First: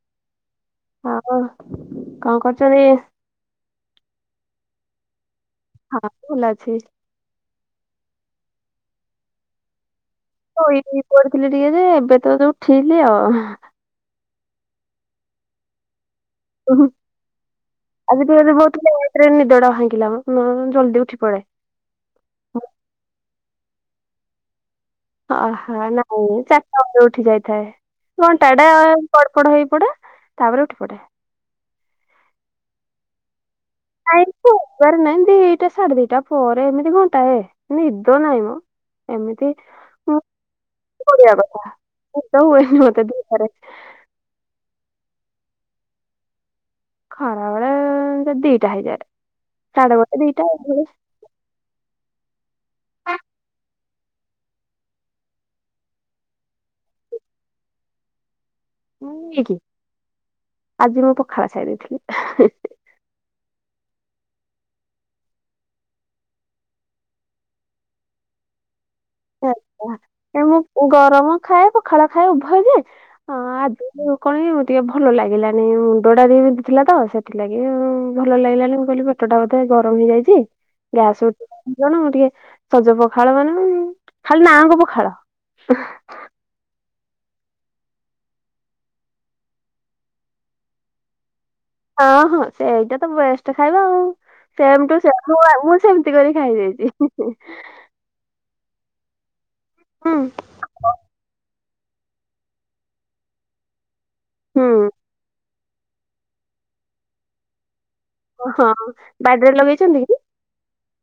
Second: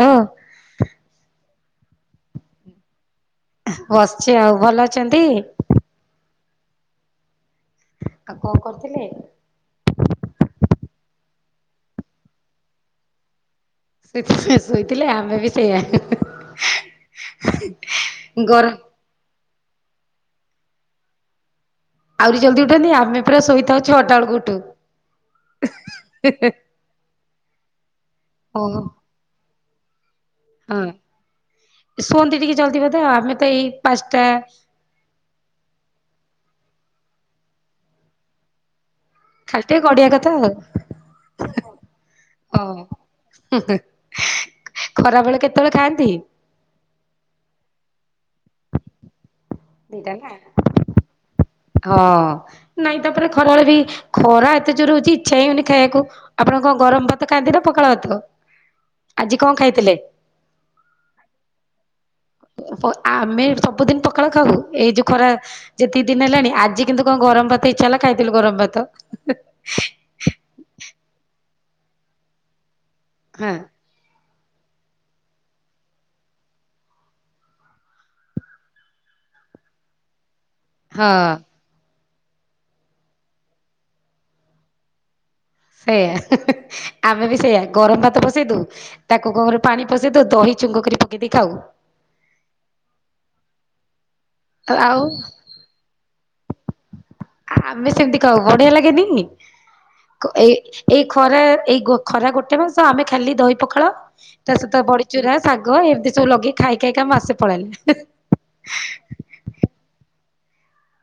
ହଁ ହଁ କଣ କରୁଛନ୍ତି? ବସିଛି ଆଉ ଭଲ ଅଛନ୍ତି। ହଁ ଭୁଲ ଅଛି। ଆଉ କଣ କରୁଥିଲେ? ସୋଇପଡ଼ିଥିଲି ଟିକେ, ଯେ ଏବେ ତ ଯୋଉ ଉଠିଲି ଆଉ। ଶୋଇଥିଲେ ଆମେ ବି ସେଇଆ। ଉହୁଁ ଆଜି ଟିକେ ଗରମ ବହୁତ ଲେଟରେ ନିଦଟା ଭାଙ୍ଗିଲା ମ, ନହେଲେ ଜଲ୍ଦି ଉଠିପଡେ। ଆହୁରି ଜଲଦି ଉଠନ୍ତି? ଆମେ ପୁରା ଶୋଇଥାଉ ଛଅଟା ବେଳୁକୁ ଉଠୁ। ଅହ ନାଇଁ ଚାରିଟା ବେଳେ ଉଠିଯାଇଥାଏ, ଘଣ୍ଟା ଟେ ଓହୋ ଗଡପଡ ହେଇପଡେ ହଁ ଶୁଅନ୍ତି ଟିକେ ଜଲଦି ବୋଧେ, ଆମେ ତ ଏଇ ନାଇଁ ପାଞ୍ଚଟା ସୋଇବାର ନାଇଁ, ଦିଟା ସାଢେ ଦିଟା ପରେ ଏମିତି ଘଣ୍ଟାଏ ନିଦ ନାହିଁ ମ। ଏମିତି ଖାଲି ଟିକେ ଗଡିଆ ମୁଁ, କଥା ଆଉ ଗଡ଼ିବା କଥା। ନିଦ ହୁଏନି ମତେ ଦିପହରେ ହଁ ଖରା ବେଳେ କେତେବେଳେ ଖାଆନ୍ତି? ଖରା ବେଳେ ଦିଟା ହେଇଯାଏ। ସାଢେ ଗୋଟେ ଦିଟା ନା ହଁ। ନାଇଁ ତାପରେ ଖରାବେଳେ ବି, ଖରା ଏତେ ଜୋର ହଉଛି ଇଚ୍ଛା ହଇଉନି ଖାଇବାକୁ। ଆପଣ କଣ, ଗରମ ଭାତ ଖାଆନ୍ତି ନା, ପଖାଳ ଭାତ? ମୁଁ ଆଜି କଣ ନେଇକି, ଖାଇଥିଲେ? ଆଜି ମୁଁ ପଖାଳ ଖାଇ ଦେଇଥିଲି। ଆମେ ସବୁଦିନ ପଖାଳ। ଖାଉ ଏଇ ଯୋଉ ଖରା, ଯେତିକି ଦିନ ହେଲାଣି ଆଜି କିନ୍ତୁ କଣ ଗରମ ଭାତ ଇଚ୍ଛା ହେଲା ଖାଇଥିଲୁ ଗରମ ଭାତ। ମୁଁ ଗରମ ଖାଏ, ପଖାଳ ଖାଏ, ଉଭୟ ଯେ ହଁ। କଣ ଟିକେ ଭଲ ଲାଗିଲାନି, ମୁଣ୍ଡଟା ଟିକେ ବିନ୍ଧୁଥିଲା ତ ସେଥିଲାଗି ଭଲ ଲାଗିଲାନି। ମୁଁ କହିଲି ପେଟଟା ବୋଧେ ଗରମ ହେଇଯାଇଛି। ଗ୍ୟାସ ହଁ ଉଠିଲାଣି, କଣ ସଜ ପଖାଳ ମାନେ, ଖାଲି ନା କୁ ପଖାଳ। ସେଇଆ ହଁ ହଁ ଆମେ ବି ସେଇଆା ଗରମ ଭାତ ପସେଇ ଦଉ ତାକୁ କଣ କରୁ ପାଣି ପସେଇ ଦଉ ଦହି ଛୁଙ୍କ କରି ପକେଇ ଦେଇ ଖାଉ। ହଁ ହଁ ସେଇଟା ତ ବେଷ୍ଟ ଖାଇବା ଆଉ ସେମ୍ ଆଉ ଟୁ ସେମ୍ ମୁଁ ଆଉ ମୁଁ ସେମ ସେମିତି କରି ଖାଇଦେଇଛି [unintelligible] ଆମେ ସେମିତି ଖାଉ ବଢ଼ିଆ ଲାଗେନି ହୁଁ ଏଇ ଏଇ ଖରା ଏଇ ଗୋ ଖରା ଗୋଟେ ମାସ ଆମେ ଖାଲି ଦହି ପଖାଳ ତା ସହିତ ହୁଁ ବଡ଼ି ଚୁରା ଶାଗ ଏମିତି ସବୁ ଲଗେଇ ଖାଇ ଖାଇକା ମାସେ ପଳେଇଲା। ବଡ଼ିରେ ଲଗେଇଛନ୍ତି କି?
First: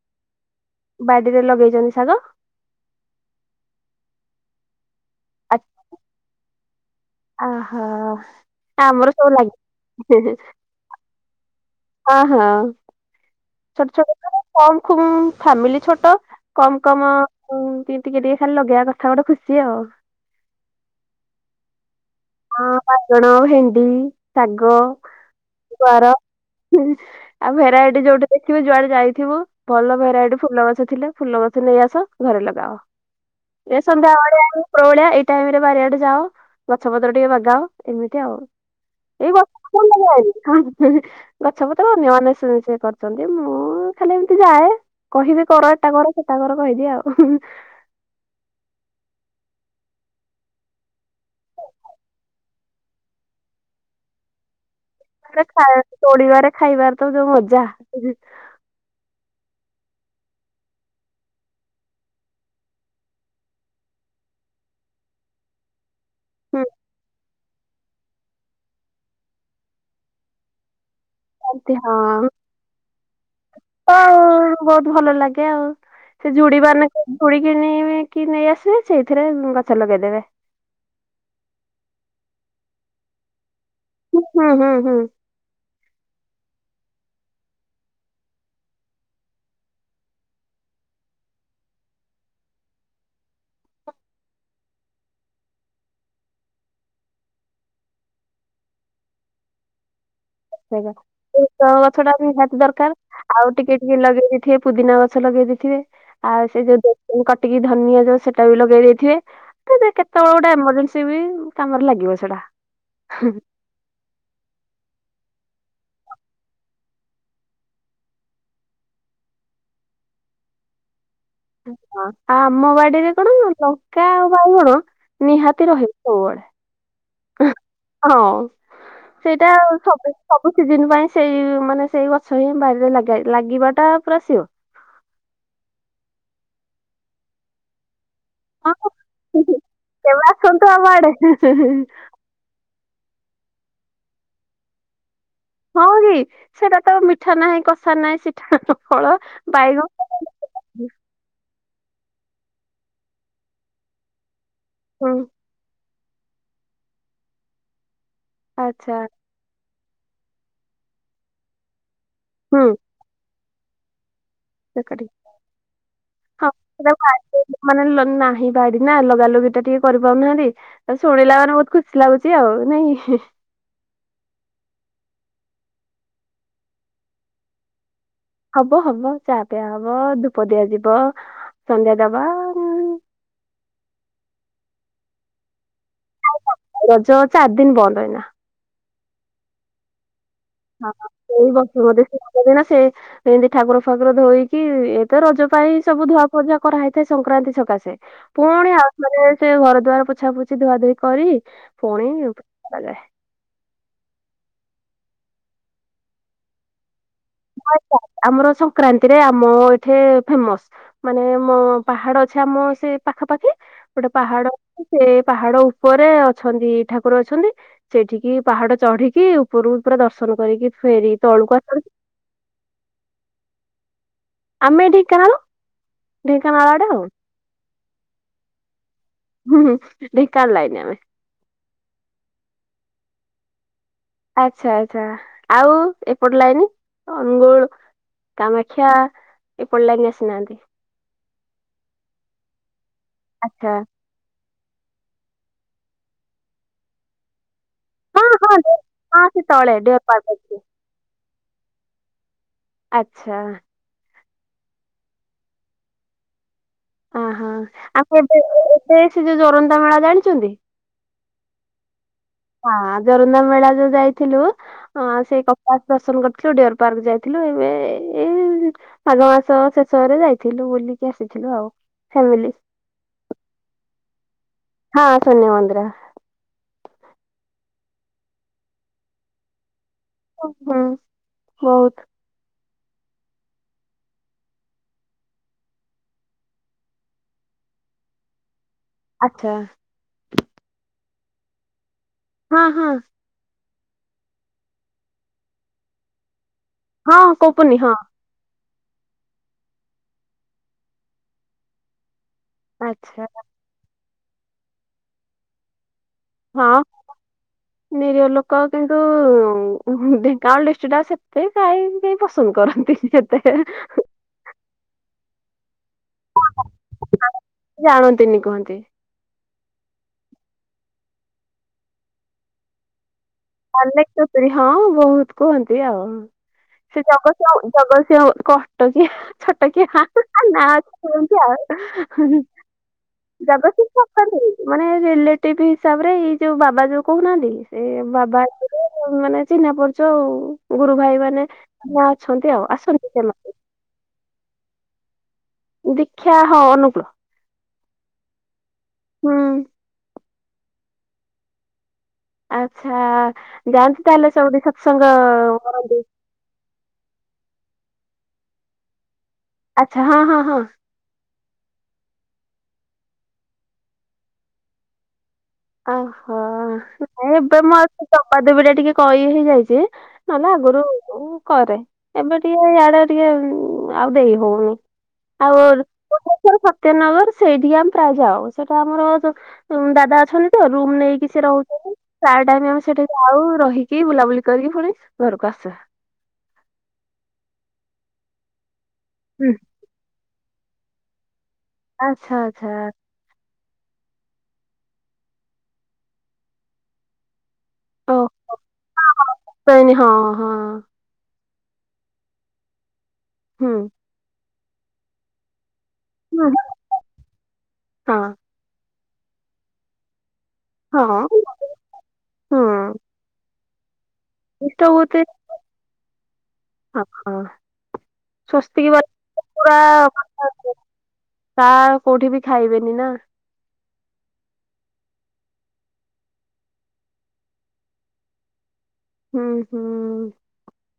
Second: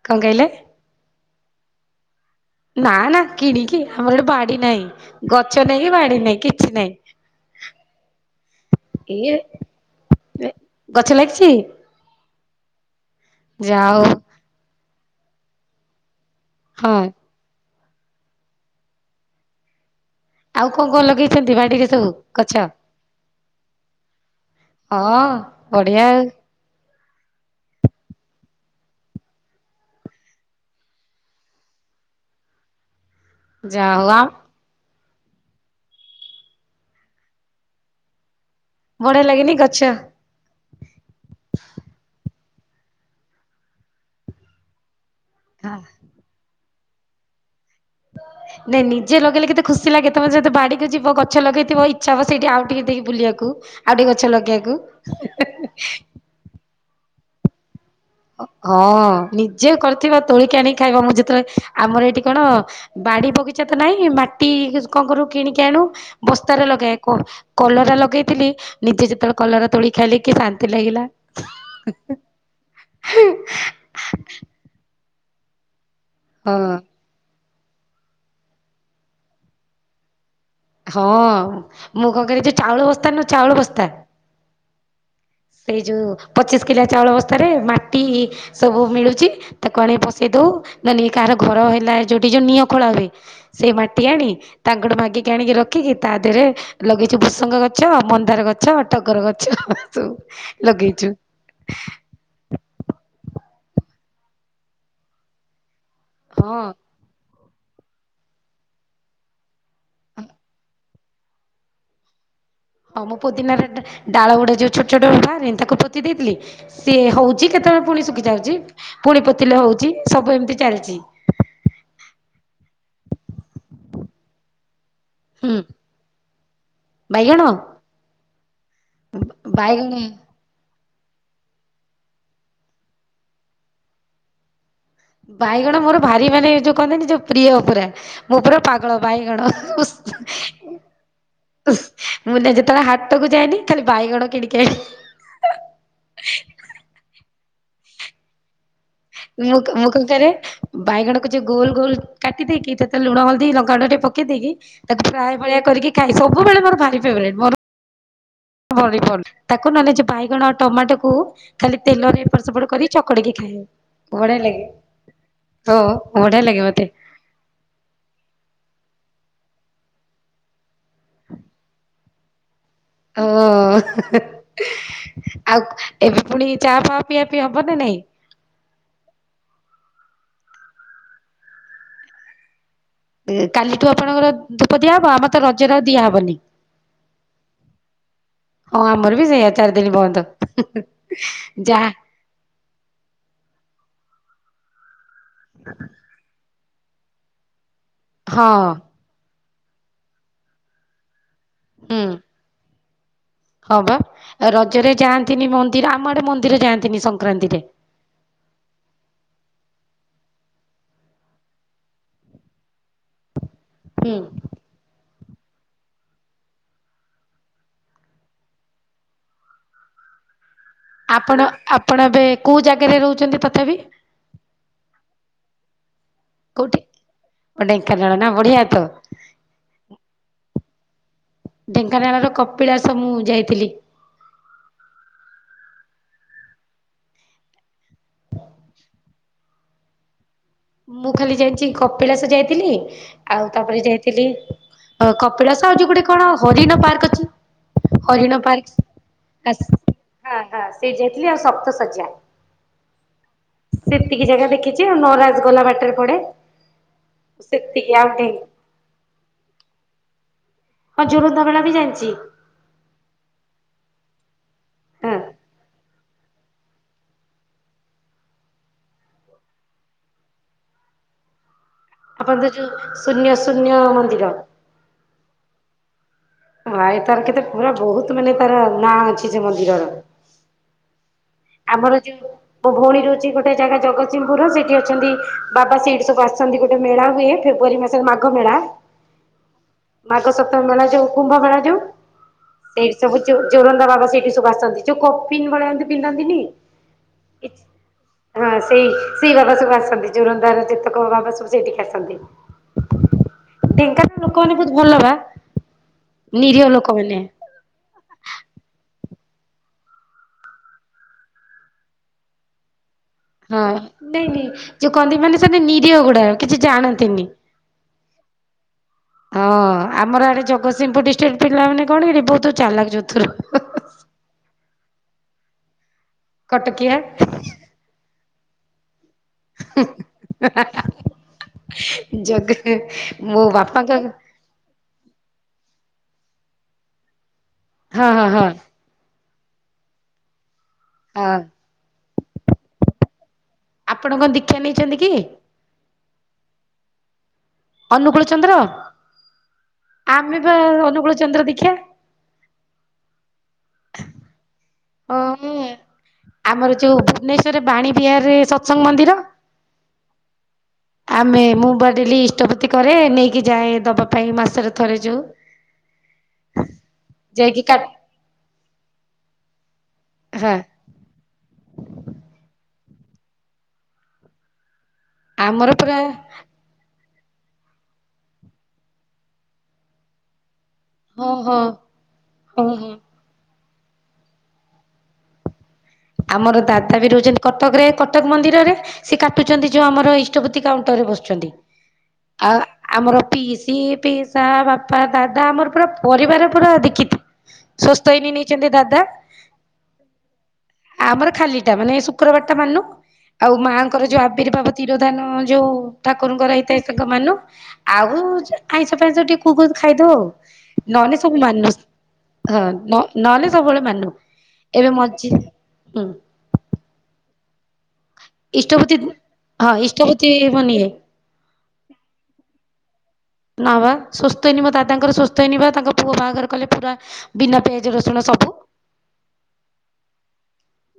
କଣ କହିଲେ? ବଡ଼ିରେ ଲଗେଇଛନ୍ତି ଶାଗ। ନାଁ ନାଁ କିଣିକି ଆମର ଗୋଟେ ବଡ଼ି ନାହିଁ ଗଛ ନାଇଁ କି ବଡ଼ି ନାହିଁ କିଛି ନାହିଁ। ଓହୋ ଆମର ସବୁ ଇଏ ଲାଗି [unintelligible] ଗଛ ଲାଗିଛି? ହଁ ହଁ। ଛୋଟ ଯାଉ ଛୋଟ କମ ଖୁବ୍ ଫ୍ୟାମିଲୀ ଛୋଟ କମ୍ କମ ହଁ। ହଁ ଟିକେ ଟିକେ ଖାଲି ଲଗେଇବା କଥା ଗୋଟେ ଖୁସି ଆଉ। ଆଉ କଣ କଣ ଲଗେଇଛନ୍ତି ବାଡ଼ି ରେ ସବୁ? ଗଛ? ହଁ ବାଇଗଣ ଭେଣ୍ଡି ଶାଗ ହଁ ବଢିଆ ଗୁଆଁର ଆଉ ଆଉ ଭେରାଇଟି ଯୋଉଠି ଦେଖିବି ଯୁଆଡ଼େ ଯାଇଥିବୁ ଭଲ ଭେରାଇଟି ଫୁଲ ଗଛ ଥିଲେ ଫୁଲ ଗଛ ନେଇ ଆସ ଘରେ ଲଗାଅ। ଏ ଯା ହଉ ଆ ସନ୍ଧ୍ୟାବେଳିଆ ଉପରବେଳିଆ ଏଇ ଟାଇମ୍ ରେ ବାରିଆଡ଼େ ଯାଉ। ଗଛ ପତ୍ର ଟିକେ ବାଗାଉ ଏମିତି ଆଉ। ବଢିଆ ଲାଗେନି ଗଛ? [unintelligible] ଗଛପତ୍ର ଅନ୍ୟମାନେ ସେ ସେ କରୁଛନ୍ତି ମୁଁ ଖାଲି ଏମିତି ଯାଏ। କହିବି କର ହଁ ଏଟା କର ସେଟା କର କହିଦିଏ ଆଉ। [unintelligible] [inaudible] ନାଇଁ ନିଜେ ଲଗେଇଲେ କେତେ ଖୁସି ଲାଗେ ନାଇଁ ନିଜେ ଲଗେଇଲେ କେତେ ଖୁସି ଲାଗେ ତମେ ଯେତ ବାଡ଼ିକୁ ଯିବ ଗଛ ଲଗେଇଥିବ ଇଚ୍ଛା ହେବ ସେଇଠି ଆଉ ଟିକେ ଟିକେ ବୁଲିଆକୁ। ଆଉ ଟିକେ ଗଛ ଲଗେଇଆକୁ। [unintelligible] ଖା ତୋଡ଼ିବାରେ ଖାଇବାର ତ ଯୋଉ ମଜା। ହଁ ନିଜେ କରିଥିବା ତୋଳିକି ଆଣିକି ଖାଇବା ମୁଁ ଯେତେବେଳେ ଆମର ଏଇଠି କଣ? ବାଡ଼ି ବଗିଚା ତ ନାହିଁ ମାଟି କଣ କରୁ କିଣିକି ଆଣୁ ହୁଁ, ବସ୍ତାରେ ଲଗାଏ କ କଲରା ଲଗେଇଥିଲି ନିଜେ ଯେତେବେଳେ କଲରା ତୋଳିକି ଖାଇଲି କି ଶାନ୍ତି ଲାଗିଲା। [unintelligible] ହଁ ତ ଆଉ ବହୁତ ଭଲ ଲାଗେ ଆଉ। ସେ ହଁ ଜୁଡ଼ି ବାନେ ଯୁଡ଼ି କିନିକି ନେଇ ଆସେ ସେଇଥିରେ ଗଛ ଲଗେଇଦେବେ। ହଁ ମୁଁ କଣ କରେ ଯୋଉ ଚାଉଳ ବସ୍ତା ନୁହଁ ଚାଉଳ ବସ୍ତା ହୁଁ ହୁଁ ହୁଁ। ସେଇ ଯୋଉ ପଚିଶ କିଲିଆ ଚାଉଳ ବସ୍ଥାରେ ମାଟି ସବୁ ମିଳୁଛି ତାକୁ ଆଣିକି ପସେଇ ଦଉ [unintelligible] କାହାର ଘର ହେଲା ଯୋଉଠି ଯୋଉ ନିଅ ଖୋଳା ହୁଏ ସେଇ ମାଟି ଆଣି ତାଙ୍କଠୁ ମାଗିକି ଆଣିକି ରଖିକି ତା ଦେହେରେ ଲଗେଇଛୁ ଭୁସଙ୍ଗ ଗଛ ମନ୍ଦାର ଗଛ ଟଗର ଗଛ ସବୁ। [unintelligible] ସେଇ ଲଗେଇଛୁ ସୋ ଗଛଟା ନିହାତି ଦରକାର ଆଉ ଟିକେ ଟିକେ ଲଗେଇ ଦେଇଥିବେ ପୁଦିନା ଗଛ ଲଗେଇ ଦେଇଥିବେ ଆଉ ହଁ ସେ ଯୋଉ କଟିକି ଧନିଆ ଯୋଉ ସେଟା ବି ଲଗେଇ ଦେଇଥିବେ। ସେମତି କେତେବେଳେ ଗୋଟେ ଏମରଜେନ୍ସି ବି କାମରେ ଲାଗିବ ସେଟା। ହଁ ମୁଁ ପୋଦନା ଡା ଡା ଡାଳ ଗୁଡ଼ା ଯୋଉ ଛୋଟ ଛୋଟ [unintelligible] ତାକୁ ପୋତି ଦେଇଥିଲି। ସିଏ ହଉଛି କେତେବେଳେ ପୁଣି ଶୁଖି ଯାଉଛି ପୁଣି ପୋତିଲେ ହୋଉଚି ସବୁ ଏମିତି ଚାଲିଚି। ଆ ଆମ ବାଡ଼ିରେ କଣ ଲଙ୍କା ଆଉ ବାଇଗଣ ହୁଁ ନିହାତି ରହିବ ସବୁବେଳେ। ବାଇଗଣ ହଁ ସେଇଟାଆଉ ବାଇଗଣ ସବୁ ସବୁ ସିଜିନ ପାଇଁ ସେଇ ମାନେ ସେଇ ଗଛ ହିଁ ବାରିରେ ଲାଗିବା ଟା ପୁରା ସିଓର। ବାଇଗଣ ମୋର ଭାରି ମାନେ ଯୋଉ କୁହନ୍ତିନି ଯୋଉ ପ୍ରିୟ ପୁରା। ମୁ। ହଁ ପୁରାପାାଗଳ ବାଇଗଣ। କେବେ ଆସନ୍ତୁ ଆମ ଆଡେ ମୁଁ ନା ଯେତେବେଳେ ହାଟକୁ ଯାଏନି ଖାଲି ବାଇଗଣ କିଣିକି ଆଣେ। ହଁ କି ସେଟା ତ ମିଠା ନାହିଁ କଷା ନାହିଁ ସେଠା ଗୋଟେ ଫଳ ମୁଁ ବାଇର ମୁଁ କଣ କରେ ବାଇଗଣକୁ ଯିଏ ଗୋଲ ଗୋଲ କାଟି ଦେଇେଇକି ଲୁଣ ହଳଦୀ ଲଙ୍କାଗୁଣ୍ଡ ଟିକେ ପକେଇ ଦେଇକି ତାକୁ ହୁଁ ଫ୍ରାଏ ସେ ଭଳିଆ କରିକି ଖାଏ ସବୁବେଳେ ମୋର ଭାରି ଫେବ୍ରାଇଟି। ଭଲ ଆଚ୍ଛା ତାକୁ ନହେଲେ ବାଇଗଣ ଆଉ ଟମାଟୋ କୁ ଖାଲି ତେଲରେ ଏପଟ ହୁଁ ସେପଟ କରି ଚକଡ଼ିକି ଖାଇବ ବଢିଆ ଲାଗେ। କାକୁଡି ହ ବଡ଼ିଆ ହଁ ଲାଗେ ମତେ। ସେଟାକୁ ମାନେ ନାହିଁ ବାଡି ନା ଲଗା ଲଗି ଟା ଟିକେ କରିପାରୁନାହାନ୍ତି। ଆଉ ଶୁଣିଲା ମାନେ ବହୁତ ଖୁସି ଲାଗୁଛି ଆଉ ନାଇଁ। ଅ ହେ ହେ। ଆଉ ଏବେ ପୁଣି ଚା ଫା ପିଆ, ପିଇ ହବ ନା ନାଇଁ। ହବ ହବ ଚାହା ପିଆ ହବ ଧୂପ ଦିଆ ଯିବ ସନ୍ଧ୍ୟା ଦବା। ଉଁ, କାଲିଠୁ ଆପଣଙ୍କର ଧୂପ ଦିଆହବ ଆମେ ତ ରଜରେ ଦିଆହବନି। ରଜ ଚାରି ଦିନ ବନ୍ଦ ଏଇନା। ହଁ ଆମର ବି ସେଇଆ ଚାରି ଦିନ ବନ୍ଦ। ହଁ ସେଇ ଯାହା ବର୍ଷ ବୋଧେ କାଇଁଗି ନା ସେ ଏମିତି ଠାକୁର ଫାକୁର ଧୋଇକି ଏତ ରଜ ପାଇ ସବୁ ଧୁଆ ମଜା କରାହେଇଥାଏ ସଂକ୍ରାନ୍ତି ସକାଶେ ହଁ ପୁଣି ଆଉ ମାନେ ସେ ଘର ଦଆାର ପୋଛାପୁଛି ଧୁଆ ଧୁୋଇ କରି ହୁଁ ଫୋଣ ଉପାଏ। [unintelligible] ହଁ ବା ରଜରେ ଯାଆନ୍ତିନି ମନ୍ଦିର ଆମ ଆଡେ ମନ୍ଦିର ଯାଆନ୍ତିନି ସଂକ୍ରାନ୍ତିରେ। ଆମର ସଂକ୍ରାନ୍ତିରେ ଆମ ଏଠି ଫେମସ। ମାନେ ମୋ ପାହାଡ ଅଛି ଆମ ସେ ପାଖାପାଖି ଗୋଟେ ହୁଁ ପାହାଡ ସେ ପାହାଡ ଉପରେ ଅଛନ୍ତି ଠାକୁର ଅଛନ୍ତି। ସେଠିକି ପାହାଡ ଚଢିକି ଉପରକୁ ପୁରା ଦର୍ଶନ କରିକି ଫେରି ଆପଣ ତଳକୁ ଆସନ୍ତି। ଆପଣ ଏବେ କୋଉ ଜାଗାରେ ରହୁଛନ୍ତି ତଥାପି। ଆମେ ଢ଼େଙ୍କାନାଳ ଢେଙ୍କାନାଳ ଆଡେ ଆଉ। କଅଁ ଢେଙ୍କାନାଳ ନା ବଢିଆ ତ। ହୁଁ ଢେଙ୍କାନାଳ ଲାଇନ ଆମେ। ଢେଙ୍କାନାଳ ର କପିଳାସ ମୁଁ ଯାଇଥିଲି। ଆଚ୍ଛା ଆଛା ଆଉ ଏପଟ ଲାଗନି ଅନୁଗୁଳ? କାମାକ୍ଷା ଏପଟ ଲାଇନ ଆସିନାହାନ୍ତି? ମୁଁ ଖାଲି ଯାଇଛି କପିଳାସ ଯାଇଥିଲି ଆଉ ଆଚ୍ଛା ତାପରେ ଯାଇଥିଲି ଥିଲିକପିଳା ଯୋଉ ଗୋଟେ କଣ ହରିଣ ପାର୍କ ଅଛି? ହଁ ହରିଣ ହଁ ଡେ- ହଁ ସେ ପାର୍କ ତଳେ ଡିଅର ପାର୍କ ଅଛି ସେ ଯାଇଥିଲି ଆଉ ସପ୍ତ ସଯ୍ୟା। ଆଚ୍ଛା।। ଏତିକି ଜାଗା ଦେଖିଛି ନରାଜଗଲା ବାଟରେ ପଡେ। ଅହୋ ସେତିକି ଆଉ ଢେ କେବେ ଏବେ ସେ ଯୋଉ ଜୋରନ୍ଦା ମେଳା ଜାଣିଚନ୍ତି? ହଁ ଯୋରନ୍ଦା ମେଳା ବି ଜାଇଛି। ହଁ ଯୋରନ୍ଦା ମେଳା ଯୋଉ ଯାଇଥିଲୁ ହଁ ସେ କ ଦର୍ଶନ କରିଥିଲୁ ଡିଅର ପାର୍କ ଯାଇଥିଲୁ ଏବେ ଏଇ ମାଘ ମାସ ଶେଷରେ ଯାଇଥିଲୁ ବୁଲିକି ଆସିଥିଲୁ ଆଉ। ଆପଣ ତ ଫ୍ୟାମିଲି ଯୋଉ ଶୂନ୍ୟ ଶୂନ୍ୟ ମନ୍ଦିର। ହଁ ଶୂନ୍ୟ ମନ୍ଦିର। ଆଁ ଏ ତାର କେତେ ପୁରା ବହୁତ ମାନେ ତାର ନାଁ ଅଛି ସେ ମନ୍ଦିରର। ଓ ହଁ। ଆମର ଯୋଉ ମୋ ଭଉଣୀ ରହୁଚି ଗୋଟେ ଜାଗା ଜଗତସିଂହପୁର ସେଇଠି ଅଛନ୍ତି ବାବା ସେଇଠି ସବୁ ଆସଚନ୍ତି ଗୋଟେ ମେଳା ହୁଏ ଫେବୃୟାରୀ ମାସ ସେ ମାଘ ମେଳା। ଆଛା। ମାଘ ସପ୍ତମୀ ମେଳା ଯୋଉ କୁମ୍ଭ ମେଳା ଯୋଉ ହଁ ହଁ ସେଇଠି ସବୁ ଯୋ ଜୋରନ୍ଦା ବାବା ସେଇଠି ସବୁ ଆସନ୍ତି ଯୋଉ କପି ଭଳିଆ ଯୋଉ ପିନ୍ଧାନ୍ତିନି। ହଁ କୋପୁନି ହଁ। ହଁ ସେଇ ସେଇ ବାବା ସବୁ ଆସନ୍ତି ଯୋରନ୍ଦାର ଯେତକ ବାବା ସବୁ ସେଇଠିକି ଆସନ୍ତି। ଆଚ୍ଛା। ଢେଙ୍କାନାଳ ଲୋକମାନୋନ ବହୁତ ଭଲ ବା ନିରୀହ ଲୋକ ମାନେ। ନିରିହ ଲୋକ କିନ୍ତୁ ଉ ମ ହୁ ଢେଙ୍କାନାଳ ଡିଷ୍ଟ୍ରିକଟା ସେତେ କାହିଁ କେହି ପସନ୍ଦ କରନ୍ତିନି। ହଁ ନାଇଁ ନାଇଁ ଯୋଉ କହନ୍ତି ମାନେ ସେମାନେ ନିରୀହ ଗୁଡା କିଛି ଜାଣନ୍ତିନି। ଜାଣନ୍ତିନି କୁହନ୍ତି। ହଁ ଆମର ଆଡେ ଜଗତସିଂହପୁର ଡିଷ୍ଟ୍ରିକ୍ଟର ପିଲାମାନେ କଣ କି ବହୁତ ଚାଲାକ ଚତୁର। ଅନେକ ଚତୁରୀ ହଁ ବହୁତ କୁହନ୍ତି ଆଉ କଟକିଆ ସେ ଜଗତସିଂହ ଜଗତସିଂହ କଷ୍ଟ କି ଛୋଟ କିଏ ନା କୁହନ୍ତି ଆଉ। ଜଗ ମୋ ବାପାଙ୍କ ଜଗତସିଂହପୁର ମାନେ ରିଲେଟିଭ ହିସାବ ରେ ଏଇ ଯୋଉ ବାବା ଯୋଉ କହୁନାହାନ୍ତି କି। ହଁ ହଁ ହଁ। ମାନେ ଚିହ୍ନା ପରିଚୟ ଆଉ ଗୁରୁ ଭାଇ ହଁ ମାନେ ମା ଅଛନ୍ତି ଆଉ ଆସନ୍ତି ସେମାନେ। ଆପଣ କଣ ଦୀକ୍ଷା ନେଇଚନ୍ତି କି? ଦୀକ୍ଷା ହଁ ଅନୁକୂଳ। ଅନୁକୂଳ ଚନ୍ଦ୍ର? ହୁଁ। ଆମେ ବା ଅନୁକୂଳ ଚନ୍ଦ୍ର ଦୀକ୍ଷା। ଆଚ୍ଛା ଯାଆନ୍ତି ତାହେଲେ ସବୁଠି ସତସଙ୍ଗ ହଁ କରନ୍ତି? ଆମର ଯୋଉଁ ଭୁବନେଶ୍ୱରରେ ବାଣୀ ବିହାରରେ ସତସଙ୍ଗ ମନ୍ଦିର? ଆଚ୍ଛା ହଁ ହଁ ହଁ। ଆମେ ମୁଁ ବା ଡେଲି ଇଷ୍ଟଭୃତି କରେ ନେଇକି ଯାଏ ଦବା ପାଇଁ ମାସରେ ଥରେ ଯୋଉ। ଓହୋ ନାଇଁ ଏବେ ଯାଇକି କା ମୁଁ ଆଉ ଦବା ଦବି ଟା ଟିକେ କହି ହେଇ ଯାଇଚି। ନହେଲେ ହଁ ଆଗରୁ ଉଁ କରେ ଏବେ ଟିକେ ଇଏଡେ ଟିକେ ଆଉ ଦେଇ ହଉନି। ଆଉ ଆମର ପୁରା ଭୁବନେଶ୍ଵର ସତ୍ ସତ୍ୟନଗର ସେଇଠି ଆମ ପ୍ରାୟ ଯାଉ ସେଇଠି ଆମର ତ ଦାଦା ଅଛନ୍ତି। ତ ରୁମ ନେଇକି ହଁ ସେ ହଁ ରହୁଛନ୍ତି ପ୍ରାୟ ହଁ ଟାଇମ୍ ଆମେ ହଁ। ସେଠି ଜାଉ ରହିକି ବୁଲାବୁଲି କରିକି ପୁଣି ଘରକୁ ଆସୁ। ଆମର ଦାଦା ବି ରହୁଚନ୍ତି କଟକରେ କଟକ ମନ୍ଦିରରେ ସେ ହୁଁ କାଟୁଚନ୍ତି ଯୋଉଁ ଆମର ଇଷ୍ଟଭୃତି କାଉଣ୍ଟର ରେ ବସୁଚନ୍ତି ଆଚ୍ଛା ଆଉ ଆଚ୍ଛା ଆମର ପିସି ପିସା ବାପା ଦାଦା ଆମର ପୁରା ପରିବାର ପୁରା ଦୀକ୍ଷିତ ସ୍ଵସ୍ତୟନୀ ନେଇଚନ୍ତି ଦାଦା। ସ୍ଵସ୍ତୟନୀ ହଁ ହଁ। ଆମର ଖାଲି ଟା ମାନେ ଶୁକ୍ରବାର ଟା ମାନୁ ଆଉ ହୁଁ ମାଆଙ୍କର ଯୋଉ ଅର୍ବିଭାବ ତିରୋଧାନ ଯୋଉ ହୁଁ। ଠାକୁରଙ୍କର ହେଇଥାଏ ତାଙ୍କୁ ମାନୁ ଆଉ ଯା ଆଇଁଷ ଫାଇଁଷ ଟିକେ କୁକୁ ଖାଇଦଉ ଆଉ ନହେଲେ ସବୁ ମାନୁସ୍। ହଁ ନ ନହେଲେ ସବୁବେଳେ ମାନୁ ଏବେ ମଝି ହୁଁ। ହ ହ ଇଷ୍ଟପତି ସ୍ଵସ୍ତିକ ହଁ ଇଷ୍ଟପତି ବନିଏ। [unintelligible] ତା କୋଉଠି ବି ଖାଇବେନି ନା। ନା ବା ସ୍ଵସ୍ତୟନୀ ମୋ ଦାଦାଙ୍କର ସ୍ଵସ୍ତୟନୀ ବା ତାଙ୍କ ପୁଅ ବାହାଘର କଲେ ପୁରା ବିନା ପିଆଜ ରସୁଣ ସବୁ। ହୁଁ ହୁଁ।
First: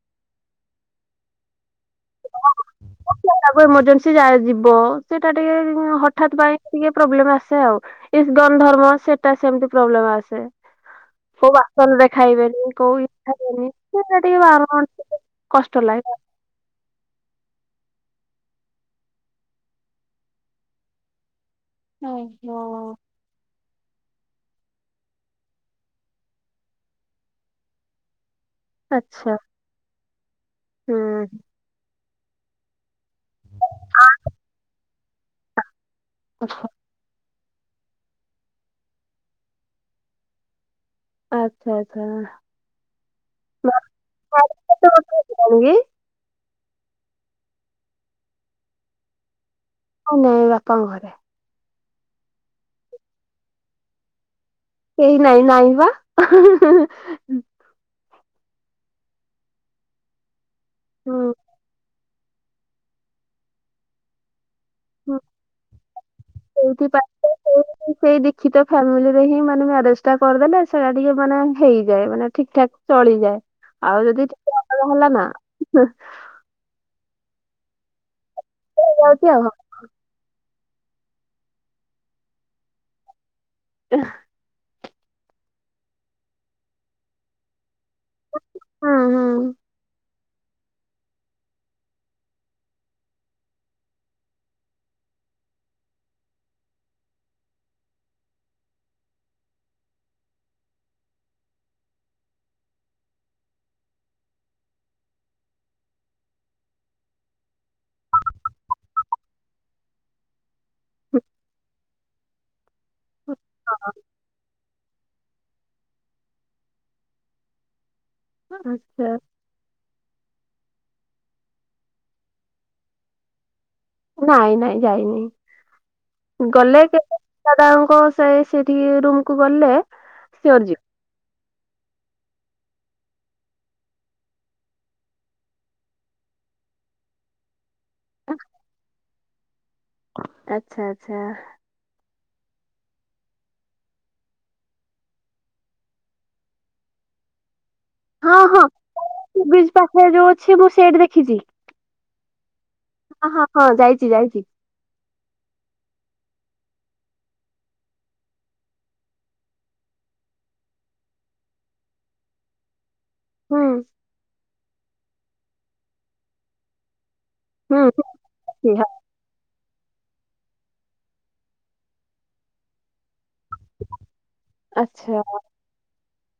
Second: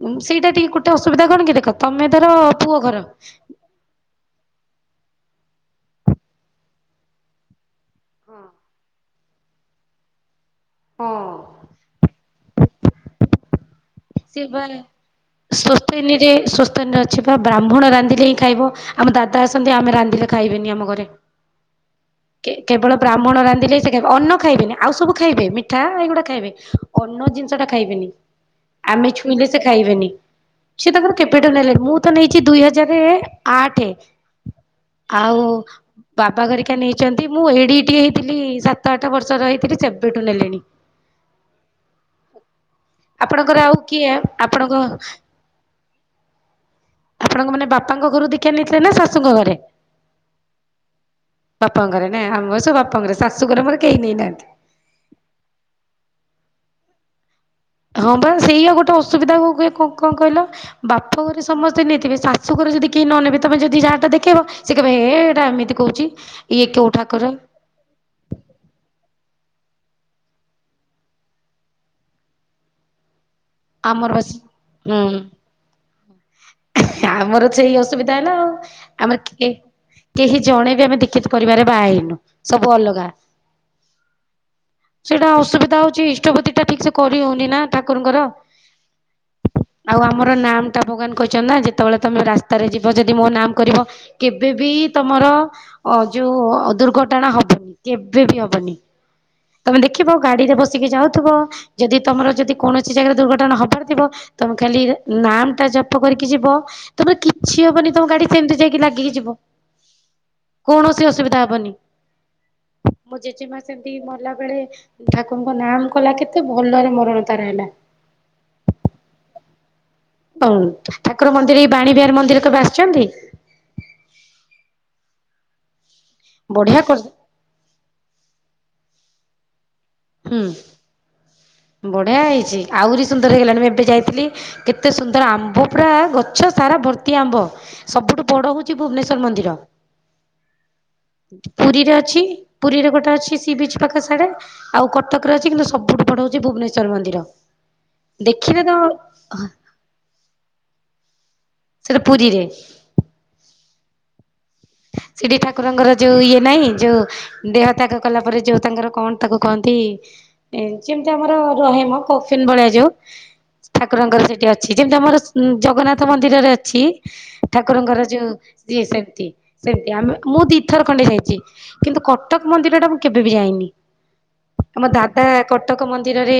ଉଁ ସେଇଟା ଟିକେ ଗୋଟେ ଅସୁବିଧା କଣ କି ଦେଖ ତମେ ଧର ପୁଅ ଘର ତାକୁ ଏର୍ମଜେନ୍ସି ଯା ଯିବ ସେଇଟା ଟିକେ ଇ ହଠାତ୍ ପାଇଁ ଟିକେ ପ୍ରୋବ୍ଲେମ ଆସେ ଆଉ। ଇସଗନ୍ ଧର୍ମ ସେଟା ସେମିତି ପ୍ରୋବ୍ଲେମ ଆସେ। ହଁ। କୋଉ ବାସନରେ ଖାଇବେନି କୋଉ ଖାଇବେନି। ସେଟା ଟିକେ ସେ ବା ବାରଣ ଟିକେ କଷ୍ଟ ଲାଗେ ସ୍ଵସ୍ତୟନୀ ରେ ସ୍ଵ ସ୍ତୟନି ରେ ଅଛି ବା ବ୍ରାହ୍ମଣ ରାନ୍ଧିଲେ ହିଁ ଖାଇବ ଆମ ଦାଦା ଆସନ୍ତି ଆମେ ରାନ୍ଧିଲେ ଖାଇବେନି ଆମ ଘରେ। କେ ଓହୋ। କେବଳ ବ୍ରାହ୍ମ ମଣ ରାନ୍ଧିଲେ ସେ ଖାଇବେ ଅନ୍ନ ଖାଇବେନି ଆଉ ସବୁ ଖାଇବେ, ମିଠା ଏଇଗୁଡା ଖାଇବେ ଅନ୍ନ ଜିନିଷଟା ଖାଇବେନି। ଆମେ ଆଚ୍ଛା ଛୁଇଁଲେ ସେ ଖାଇବେନି, ସେ ହୁଁ ତାଙ୍କର କେବେଠୁ ନେଲେଣି ମୁଁ ମୁଁ ତ ନେଇଛି ଦୁଇ ହଜାରେ ଆଠେ ଆଉ ଆଚ୍ଛା ବାବାଘରିକା ନେଇ ଚନ୍ତି ମୁଁ ଏଡିିଟିକେ ହେଇଥିଲି ସାତ ଆଠ ବର୍ଷର ହେଇଥିଲି ସେବେଠୁ ନେଲେଣି। ଆଚ୍ଛା ଆଚ୍ଛା। ଆପଣଙ୍କର ଆଉ କିଏ ଆପଣଙ୍କ [unintelligible] ଆପଣଙ୍କ ମାନେ ବାପାଙ୍କ ଘରୁ ଦୀକ୍ଷା ନେଇଥିଲେ ନା ଶାଶୁଙ୍କ ଘରେ? ନାଇଁ ନାଇଁ ବାପାଙ୍କ ଘରେ। ବାପାଙ୍କ ଘରେ ନାଁ ଆମର ସବୁ ବାପ ଘରେ ଶାଶୁଘରେ ମୋର କେହି ନେଇନାହାଁନ୍ତି କେହି ନାଇଁ ନାଇଁ ବା [unintelligible] ହଁ ବା ସେଇଆ ଗୋଟେ ଅସୁବିଧା ହୁଏ କ କ କଣ କହିଲ ବାପ ହୁଁ, ଘରେ ସ ସମସ୍ତେ ନେଇଥିବେ ଶାଶୁଘରେ ଯଦି କେହି ନନେବେ ତମେ ଯଦି ଯାହାଟା ଦେଖେଇବ ସେ କହିବେ ହୁଁ, ହେ ଏଟା ଏମିତି କହୁଛି ଇଏ କୋଉ ଠାକୁର। ସେତ ଫ୍ୟାମିଲିରେ ହିଁ ମାନେ ମ୍ୟାରେଜ ଟା କରିଦେଲେ ସେଇଟା ଟିକେ ମାନେ ହେଇଯାଏ ମାନେ ଠିକ୍ ଠାକ ଚଳିଯାଏ। ଆଉ ଆମର ଯଦି ବାସ [unintelligible] ହେଲା ହୁଁ। ନା ହଁ। ଆମର ତ ସେଇ ଅସୁବିଧା ହେଲା ଆଉ ଆମେ ଯାଉଛି ଆଉ କିଏ କେହି ଜଣେ ବି ଆମେ ଦିକ୍ଷିତ ପରିବାରରେ ବାହା ହେଇନୁ ସବୁ ଅଲଗା। [unintelligible] ସେଇଟା ଅସୁବିଧା ହଉଛି ଇଷ୍ଟପତି ଟା ଠିକ୍ ସେ କରି ହଉନି ନା ଠାକୁରଙ୍କର। ହୁଁ ହୁଁ। ଆଉ ଆମର ନାମ ଟା ଭଗବାନ କହିଛନ୍ତିନା ଯେତେବେଳେ ତମେ ରାସ୍ତାରେ ଯିବ ଯଦି ମୋ ନାମ କରିବ କେବେବି ତମର ଅ ଯୋଉ ଅ ଦୁର୍ଘଟଣା ହବନି କେବେ ବି ହବନି। ତମେ ଦେଖିବ ଗାଡି ରେ ବସିକି ଯାଉଥୁବ ଯଦି ତମର ଯଦି କୌଣସି ଜାଗାରେ ଦୁର୍ଘଟ ଟଣା ହବାର ଥିବ ତମେ ଖାଲି ନାମ ଟା ଜପ କରିକି ଯିବ। ତମର କିଛି ହବନି ତମ ଗାଡି ସେମିତି ଯାଇକି ଲାଗିକି ଯିବ। କୌଣସି ଅସୁବିଧା ହବନି ମୋ ଜେଜେମା ହଁ, ସେମିତି ମଲା ବେଳେ ଠାକୁରଙ୍କ ନାମ କଲା କେତେ ଭଲରେ ମରଣ ତାର ହେଲା। ଆଚ୍ଛା ହଁ ଠାକୁର ମନ୍ଦିର ଏଇ ବାଣୀ ବିହାର ମନ୍ଦିର କେବେ ଆସିଛନ୍ତି। ନାଇଁ ନାଇଁ ଯାଇନି ବଢିଆ ଗଲେ କରି କେବେ। ଦାଦାଙ୍କ ସେ ସେଠିକି ରୁମକୁୁ ଗଲେ। ସିଓର ଯିବି। ହୁଁ ବଢିଆ ହେଇଛି ଆହୁରି ସୁନ୍ଦର ହେଇଗଲାଣି ମୁଁ ଏବେ ଯାଇଥିଲି। କେତେ ସୁନ୍ଦର ଆମ୍ବ ପୁରା ଗଛ ସାରା ଭର୍ତ୍ତି ଆମ୍ବ। ସବୁଠୁ ବଡ ହଉଛି ଭୁବନେଶ୍ଵର ମନ୍ଦିର। ଆଚ୍ଛା ଆଚ୍ଛା ପୁରୀରେ ଅଛି ପୁରୀରେ ଗୋଟେ ଅଛି ସି ବିଚ୍ ପାଖ ସାଢ଼େ ଆଉ କଟକରେ ଅଛି କିନ୍ତୁ ସବୁଠୁ ବଡ ହଉଛି ଭୁବନେଶ୍ଵର ମନ୍ଦିର ହଁ ହଁ ଦେଖିଲେ ତ ବ୍ରିଜ ପାଖରେ ଯୋଉ ଅଛି ମୁଁ ସେଇଠି ଦେଖିଛି। ସେଇଟା ପୁରୀରେ। ହ ହଁ ହଁ ଯାଇଛି ଯାଇଛି। ସେିଠି ଠାକୁରଙ୍କର ଯୋଉ ଇଏ ନହିଁ ଯୋଉ ଦେହ ତ୍ୟାଗ କଲା ପରେ ଯୋଉ ତାଙ୍କର କଣ ତାକୁ କହନ୍ତି। ଯେମିତି ଆମର ରହେମ କଫିନ ଭଳିଆ ଯାଉ। ହୁଁ ଠାକୁରଙ୍କର ସେଠି ଅଛି ଯେମିତି ଆମର ଜଗନ୍ନାଥ ମନ୍ଦିରରେ ଅଛି। ହୁଁ। ଠାକୁରଙ୍କର ଯେଉଁ ଯିଏ ସେମିତି ସେମତି ଆମେ ମୁଁ ଦୁଇଥର ଖଣ୍ଡେ ଯାଇଛି କିନ୍ତୁ କଟକ ମନ୍ଦିର ଟା ମୁଁ କେବେ ବି ଯାଇନି। ଆମ ଦାଦା କଟକ ମନ୍ଦିରରେ